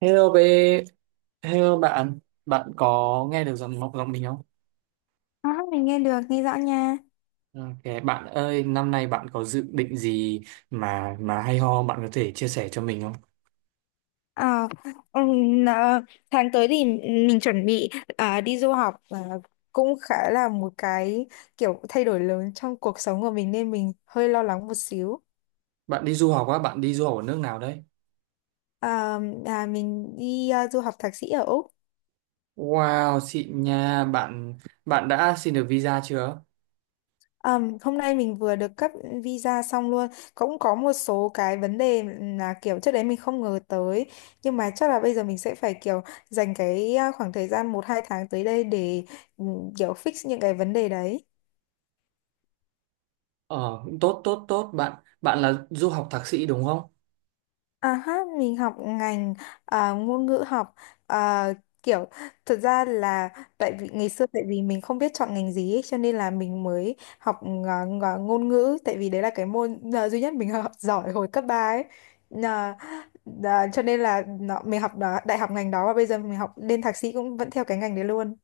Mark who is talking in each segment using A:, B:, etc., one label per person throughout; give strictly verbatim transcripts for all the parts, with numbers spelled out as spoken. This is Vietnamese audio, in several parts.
A: Hello bé, hello bạn, bạn có nghe được giọng giọng mình không?
B: À, mình nghe được, nghe rõ nha.
A: Ok, bạn ơi, năm nay bạn có dự định gì mà mà hay ho bạn có thể chia sẻ cho mình không?
B: Ờ, ừm, ờ, tháng tới thì mình chuẩn bị à, đi du học và cũng khá là một cái kiểu thay đổi lớn trong cuộc sống của mình nên mình hơi lo lắng một xíu.
A: Bạn đi du học á, bạn đi du học ở nước nào đấy?
B: À, à, mình đi à, du học thạc sĩ ở Úc.
A: Wow, xịn nha, bạn bạn đã xin được visa chưa?
B: Ờm, hôm nay mình vừa được cấp visa xong luôn. Cũng có một số cái vấn đề là kiểu trước đấy mình không ngờ tới. Nhưng mà chắc là bây giờ mình sẽ phải kiểu dành cái à, khoảng thời gian một hai tháng tới đây để ừ, kiểu fix những cái vấn đề đấy.
A: Ờ, cũng tốt tốt tốt, bạn bạn là du học thạc sĩ đúng không?
B: À ha, mình học ngành à, ngôn ngữ học à, kiểu thật ra là tại vì ngày xưa tại vì mình không biết chọn ngành gì ấy, cho nên là mình mới học ngà- ngà- ngôn ngữ tại vì đấy là cái môn à, duy nhất mình học giỏi hồi cấp ba ấy. Nà- đà- cho nên là nó, mình học đó, đại học ngành đó và bây giờ mình học lên thạc sĩ cũng vẫn theo cái ngành đấy luôn.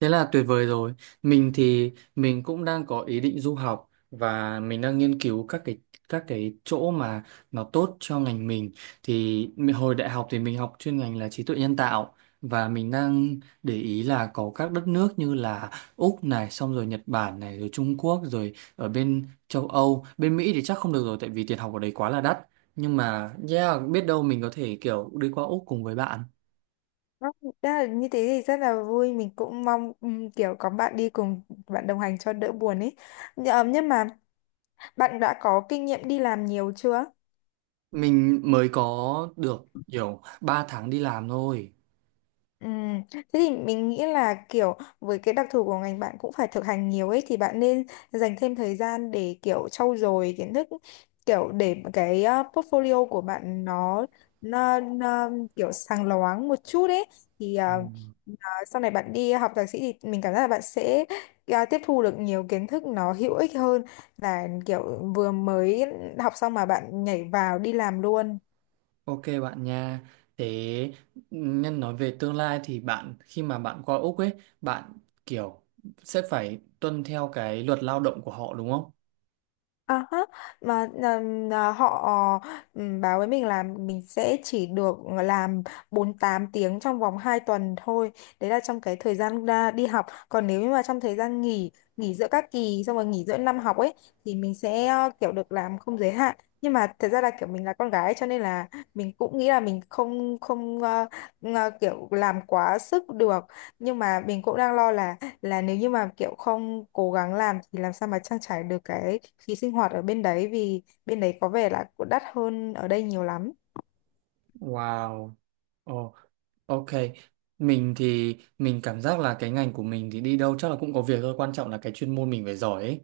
A: Thế là tuyệt vời rồi. Mình thì mình cũng đang có ý định du học và mình đang nghiên cứu các cái các cái chỗ mà nó tốt cho ngành mình. Thì mình- hồi đại học thì mình học chuyên ngành là trí tuệ nhân tạo, và mình đang để ý là có các đất nước như là Úc này, xong rồi Nhật Bản này, rồi Trung Quốc, rồi ở bên châu Âu, bên Mỹ thì chắc không được rồi tại vì tiền học ở đấy quá là đắt. Nhưng mà yeah, biết đâu mình có thể kiểu đi qua Úc cùng với bạn.
B: Đó, đó là như thế thì rất là vui, mình cũng mong ừm, kiểu có bạn đi cùng, bạn đồng hành cho đỡ buồn ấy. Nh- ờ, nhưng mà Bạn đã có kinh nghiệm đi làm nhiều chưa?
A: Mình mới có được kiểu ba tháng đi làm thôi.
B: Ừ. Thế thì mình nghĩ là kiểu với cái đặc thù của ngành, bạn cũng phải thực hành nhiều ấy, thì bạn nên dành thêm thời gian để kiểu trau dồi kiến thức, kiểu để cái ờ, portfolio của bạn nó, nó, nó kiểu sáng loáng một chút ấy, thì ờ, ờ, sau này bạn đi học thạc sĩ thì mình cảm giác là bạn sẽ ờ, tiếp thu được nhiều kiến thức nó hữu ích hơn là kiểu vừa mới học xong mà bạn nhảy vào đi làm luôn.
A: Ok bạn nha. Thế nhân nói về tương lai thì bạn khi mà bạn qua Úc ấy, bạn kiểu sẽ phải tuân theo cái luật lao động của họ đúng không?
B: À ha, mà ừm, à, họ ừm, báo với mình là mình sẽ chỉ được làm bốn mươi tám tiếng trong vòng hai tuần thôi. Đấy là trong cái thời gian ra đi học. Còn nếu như mà trong thời gian nghỉ, nghỉ giữa các kỳ xong rồi nghỉ giữa năm học ấy thì mình sẽ ờ, kiểu được làm không giới hạn. Nhưng mà thật ra là kiểu mình là con gái cho nên là mình cũng nghĩ là mình không không ờ, ngờ- kiểu làm quá sức được. Nhưng mà mình cũng đang lo là là nếu như mà kiểu không cố gắng làm thì làm sao mà trang trải được cái phí sinh hoạt ở bên đấy, vì bên đấy có vẻ là cũng đắt hơn ở đây nhiều lắm.
A: Wow. Ok, mình thì mình cảm giác là cái ngành của mình thì đi đâu chắc là cũng có việc thôi, quan trọng là cái chuyên môn mình phải giỏi ấy.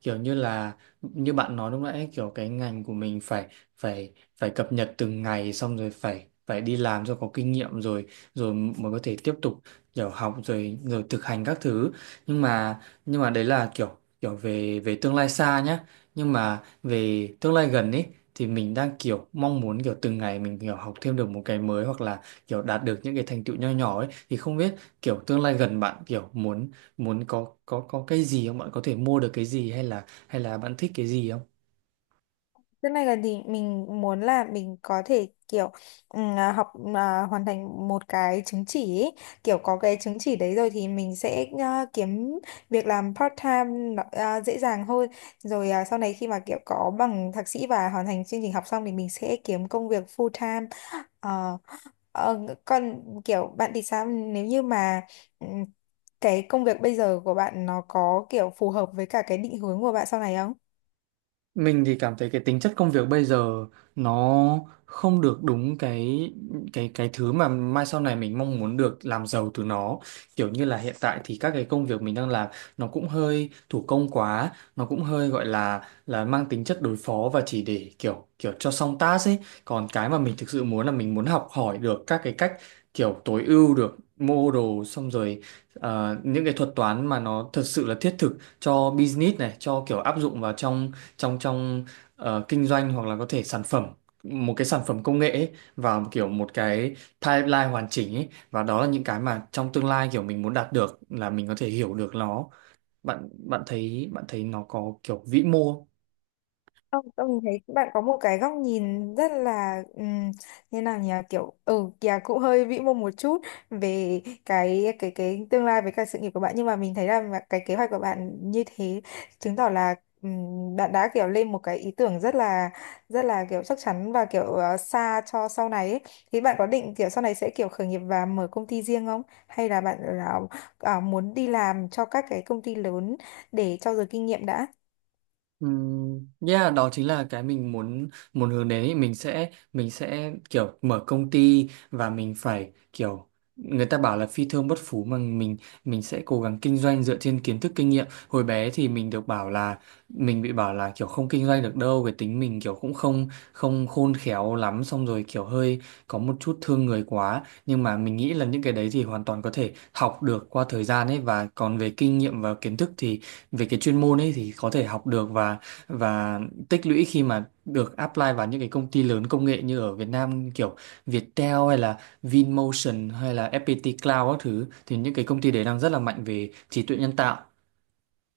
A: Kiểu như là như bạn nói lúc nãy ấy, kiểu cái ngành của mình phải phải phải cập nhật từng ngày, xong rồi phải phải đi làm cho có kinh nghiệm, rồi rồi mới có thể tiếp tục kiểu học rồi rồi thực hành các thứ. Nhưng mà nhưng mà đấy là kiểu kiểu về về tương lai xa nhá. Nhưng mà về tương lai gần ấy thì mình đang kiểu mong muốn kiểu từng ngày mình kiểu học thêm được một cái mới hoặc là kiểu đạt được những cái thành tựu nho nhỏ ấy, thì không biết kiểu tương lai gần bạn kiểu muốn muốn có có có cái gì không, bạn có thể mua được cái gì, hay là hay là bạn thích cái gì không?
B: Thế này là thì mình muốn là mình có thể kiểu ừm, à, học à, hoàn thành một cái chứng chỉ ấy. Kiểu có cái chứng chỉ đấy rồi thì mình sẽ à, kiếm việc làm part time nó- à, dễ dàng hơn. Rồi à, sau này khi mà kiểu có bằng thạc sĩ và hoàn thành chương trình học xong thì mình sẽ kiếm công việc full time. Ờ, ờ, còn kiểu bạn thì sao, nếu như mà ừm, cái công việc bây giờ của bạn nó có kiểu phù hợp với cả cái định hướng của bạn sau này?
A: Mình thì cảm thấy cái tính chất công việc bây giờ nó không được đúng cái cái cái thứ mà mai sau này mình mong muốn được làm giàu từ nó. Kiểu như là hiện tại thì các cái công việc mình đang làm nó cũng hơi thủ công quá, nó cũng hơi gọi là là mang tính chất đối phó và chỉ để kiểu kiểu cho xong task ấy. Còn cái mà mình thực sự muốn là mình muốn học hỏi được các cái cách kiểu tối ưu được model, xong rồi ờ, những cái thuật toán mà nó thật sự là thiết thực cho business này, cho kiểu áp dụng vào trong trong trong ờ, kinh doanh, hoặc là có thể sản phẩm một cái sản phẩm công nghệ ấy, vào một kiểu một cái timeline hoàn chỉnh ấy, và đó là những cái mà trong tương lai kiểu mình muốn đạt được, là mình có thể hiểu được nó. Bạn bạn thấy bạn thấy nó có kiểu vĩ mô không?
B: Không, tôi thấy bạn có một cái góc nhìn rất là um, như nào nhỉ, kiểu ừ kìa cũng hơi vĩ mô một chút về cái cái cái tương lai với cả sự nghiệp của bạn, nhưng mà mình thấy là mà cái kế hoạch của bạn như thế chứng tỏ là ừm, bạn đã kiểu lên một cái ý tưởng rất là rất là kiểu chắc chắn và kiểu ờ, xa cho sau này ấy. Thì bạn có định kiểu sau này sẽ kiểu khởi nghiệp và mở công ty riêng không, hay là bạn là ờ, muốn đi làm cho các cái công ty lớn để trau dồi kinh nghiệm đã?
A: Ừm, Yeah, đó chính là cái mình muốn muốn hướng đến ý. mình sẽ mình sẽ kiểu mở công ty, và mình phải kiểu người ta bảo là phi thương bất phú mà. mình mình sẽ cố gắng kinh doanh dựa trên kiến thức kinh nghiệm. Hồi bé thì mình được bảo là mình bị bảo là kiểu không kinh doanh được đâu, cái tính mình kiểu cũng không không khôn khéo lắm, xong rồi kiểu hơi có một chút thương người quá, nhưng mà mình nghĩ là những cái đấy thì hoàn toàn có thể học được qua thời gian ấy. Và còn về kinh nghiệm và kiến thức thì về cái chuyên môn ấy thì có thể học được, và và tích lũy khi mà được apply vào những cái công ty lớn công nghệ như ở Việt Nam, kiểu Viettel hay là Vinmotion hay là ép pê tê Cloud các thứ, thì những cái công ty đấy đang rất là mạnh về trí tuệ nhân tạo.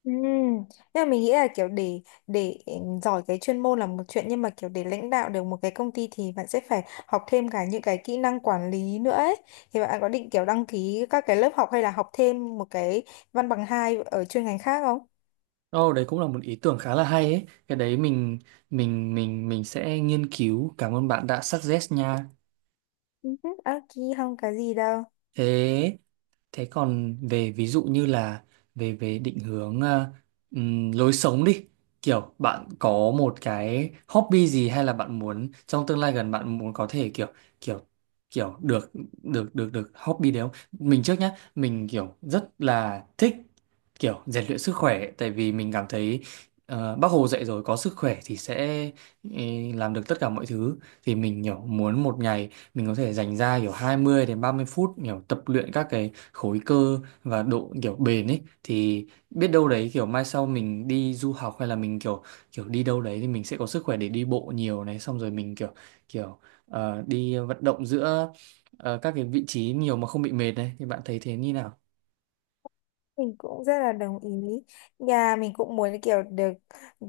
B: Ừ. Nhưng mà mình nghĩ là kiểu để để giỏi cái chuyên môn là một chuyện, nhưng mà kiểu để lãnh đạo được một cái công ty thì bạn sẽ phải học thêm cả những cái kỹ năng quản lý nữa ấy. Thì bạn có định kiểu đăng ký các cái lớp học hay là học thêm một cái văn bằng hai ở chuyên ngành khác không?
A: Ồ, đấy cũng là một ý tưởng khá là hay ấy. Cái đấy mình mình mình mình sẽ nghiên cứu. Cảm ơn bạn đã suggest nha.
B: Ừ, ok, không có gì đâu.
A: Thế thế còn về ví dụ như là về về định hướng ờ, ừm, lối sống đi, kiểu bạn có một cái hobby gì, hay là bạn muốn trong tương lai gần bạn muốn có thể kiểu kiểu kiểu được được được được hobby đấy không? Mình trước nhá, mình kiểu rất là thích kiểu rèn luyện sức khỏe, tại vì mình cảm thấy ờ, Bác Hồ dạy rồi, có sức khỏe thì sẽ ừ, làm được tất cả mọi thứ. Thì mình kiểu muốn một ngày mình có thể dành ra kiểu hai mươi đến ba mươi phút kiểu tập luyện các cái khối cơ và độ kiểu bền ấy, thì biết đâu đấy kiểu mai sau mình đi du học hay là mình kiểu kiểu đi đâu đấy, thì mình sẽ có sức khỏe để đi bộ nhiều này, xong rồi mình kiểu kiểu ờ, đi vận động giữa ờ, các cái vị trí nhiều mà không bị mệt này. Thì bạn thấy thế như nào?
B: Mình cũng rất là đồng ý. Nhà mình cũng muốn kiểu được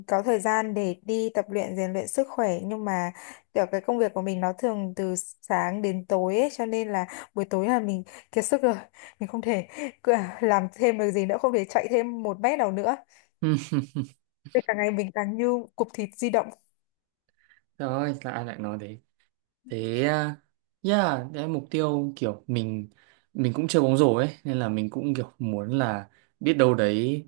B: có thời gian để đi tập luyện, rèn luyện sức khỏe, nhưng mà kiểu cái công việc của mình nó thường từ sáng đến tối ấy, cho nên là buổi tối là mình kiệt sức rồi. Mình không thể cứ- làm thêm được gì nữa, không thể chạy thêm một mét nào nữa.
A: Ừ,
B: Nên cả ngày mình càng như cục thịt di động.
A: trời ơi, là ai lại nói thế? Thế à, yeah, đấy là mục tiêu kiểu mình mình cũng chơi bóng rổ ấy, nên là mình cũng kiểu muốn là biết đâu đấy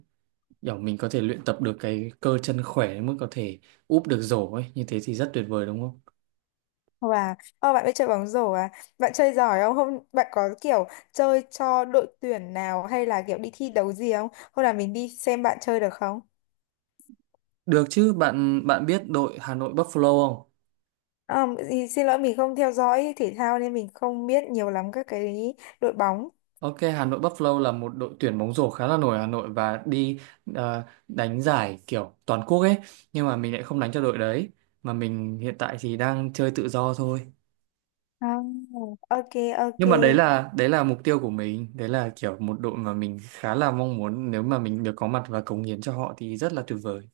A: kiểu mình có thể luyện tập được cái cơ chân khỏe đến mức có thể úp được rổ ấy, như thế thì rất tuyệt vời đúng không?
B: Và ô, bạn biết chơi bóng rổ à? Bạn chơi giỏi không? Không, bạn có kiểu chơi cho đội tuyển nào hay là kiểu đi thi đấu gì không? Hôm nào mình đi xem bạn chơi được không?
A: Được chứ bạn bạn biết đội Hà Nội Buffalo không?
B: À, thì xin lỗi, mình không theo dõi thể thao nên mình không biết nhiều lắm các cái đội bóng.
A: Ok, Hà Nội Buffalo là một đội tuyển bóng rổ khá là nổi ở Hà Nội, và đi ờ, đánh giải kiểu toàn quốc ấy, nhưng mà mình lại không đánh cho đội đấy, mà mình hiện tại thì đang chơi tự do thôi.
B: À, ok, ok.
A: Nhưng mà đấy là đấy là mục tiêu của mình, đấy là kiểu một đội mà mình khá là mong muốn, nếu mà mình được có mặt và cống hiến cho họ thì rất là tuyệt vời.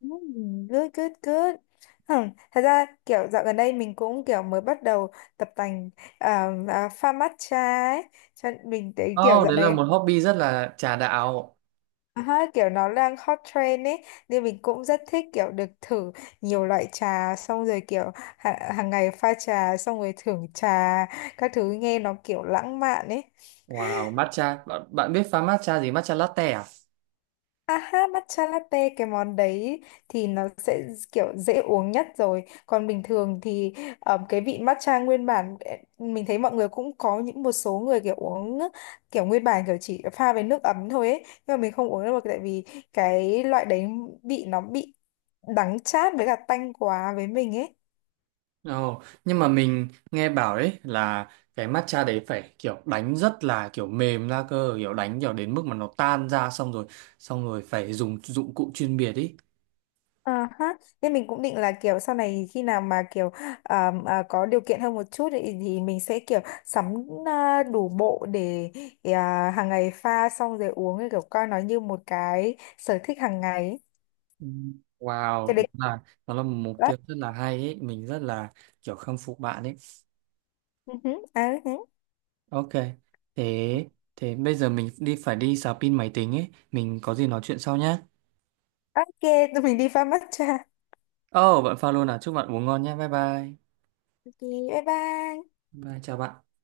B: ừm, Good, good, good. Hmm. Thật ra kiểu dạo gần đây mình cũng kiểu mới bắt đầu tập tành à, à, pha matcha ấy. Cho nên mình thấy kiểu
A: Oh,
B: dạo
A: đấy là
B: này
A: một hobby rất là trà đạo.
B: à, ha, kiểu nó đang hot trend ấy. Nên mình cũng rất thích kiểu được thử nhiều loại trà xong rồi kiểu hàng, hàng ngày pha trà xong rồi thưởng trà các thứ, nghe nó kiểu lãng mạn ấy.
A: Wow, matcha. Bạn, bạn biết pha matcha gì? Matcha latte à?
B: À ha, matcha latte cái món đấy thì nó sẽ kiểu dễ uống nhất rồi. Còn bình thường thì ờ, cái vị matcha nguyên bản ờ, mình thấy mọi người cũng có, những một số người kiểu uống kiểu nguyên bản, kiểu chỉ pha với nước ấm thôi ấy. Nhưng mà mình không uống được tại vì cái loại đấy vị nó bị đắng chát với cả tanh quá với mình ấy.
A: Ồ, nhưng mà mình nghe bảo đấy là cái matcha đấy phải kiểu đánh rất là kiểu mềm ra cơ, kiểu đánh kiểu đến mức mà nó tan ra, xong rồi, xong rồi phải dùng dụng cụ chuyên biệt ý.
B: À ha, nên mình cũng định là kiểu sau này khi nào mà kiểu à, à, có điều kiện hơn một chút thì, thì mình sẽ kiểu sắm à, đủ bộ để à, hàng ngày pha xong rồi uống thì kiểu coi nó như một cái sở thích hàng ngày.
A: Ừ.
B: Cái
A: Wow, đúng
B: đấy.
A: là nó là một mục
B: Đó.
A: tiêu rất là hay ấy, mình rất là kiểu khâm phục bạn ấy.
B: Ừ hứ, à, ừ hứ.
A: Ok. Thế thế bây giờ mình đi phải đi sạc pin máy tính ấy, mình có gì nói chuyện sau nhé.
B: Ok, tụi mình đi pha matcha.
A: Ồ, oh, bạn pha luôn à, chúc bạn uống ngon nhé. Bye bye.
B: Ok, bye bye.
A: Bye, chào bạn.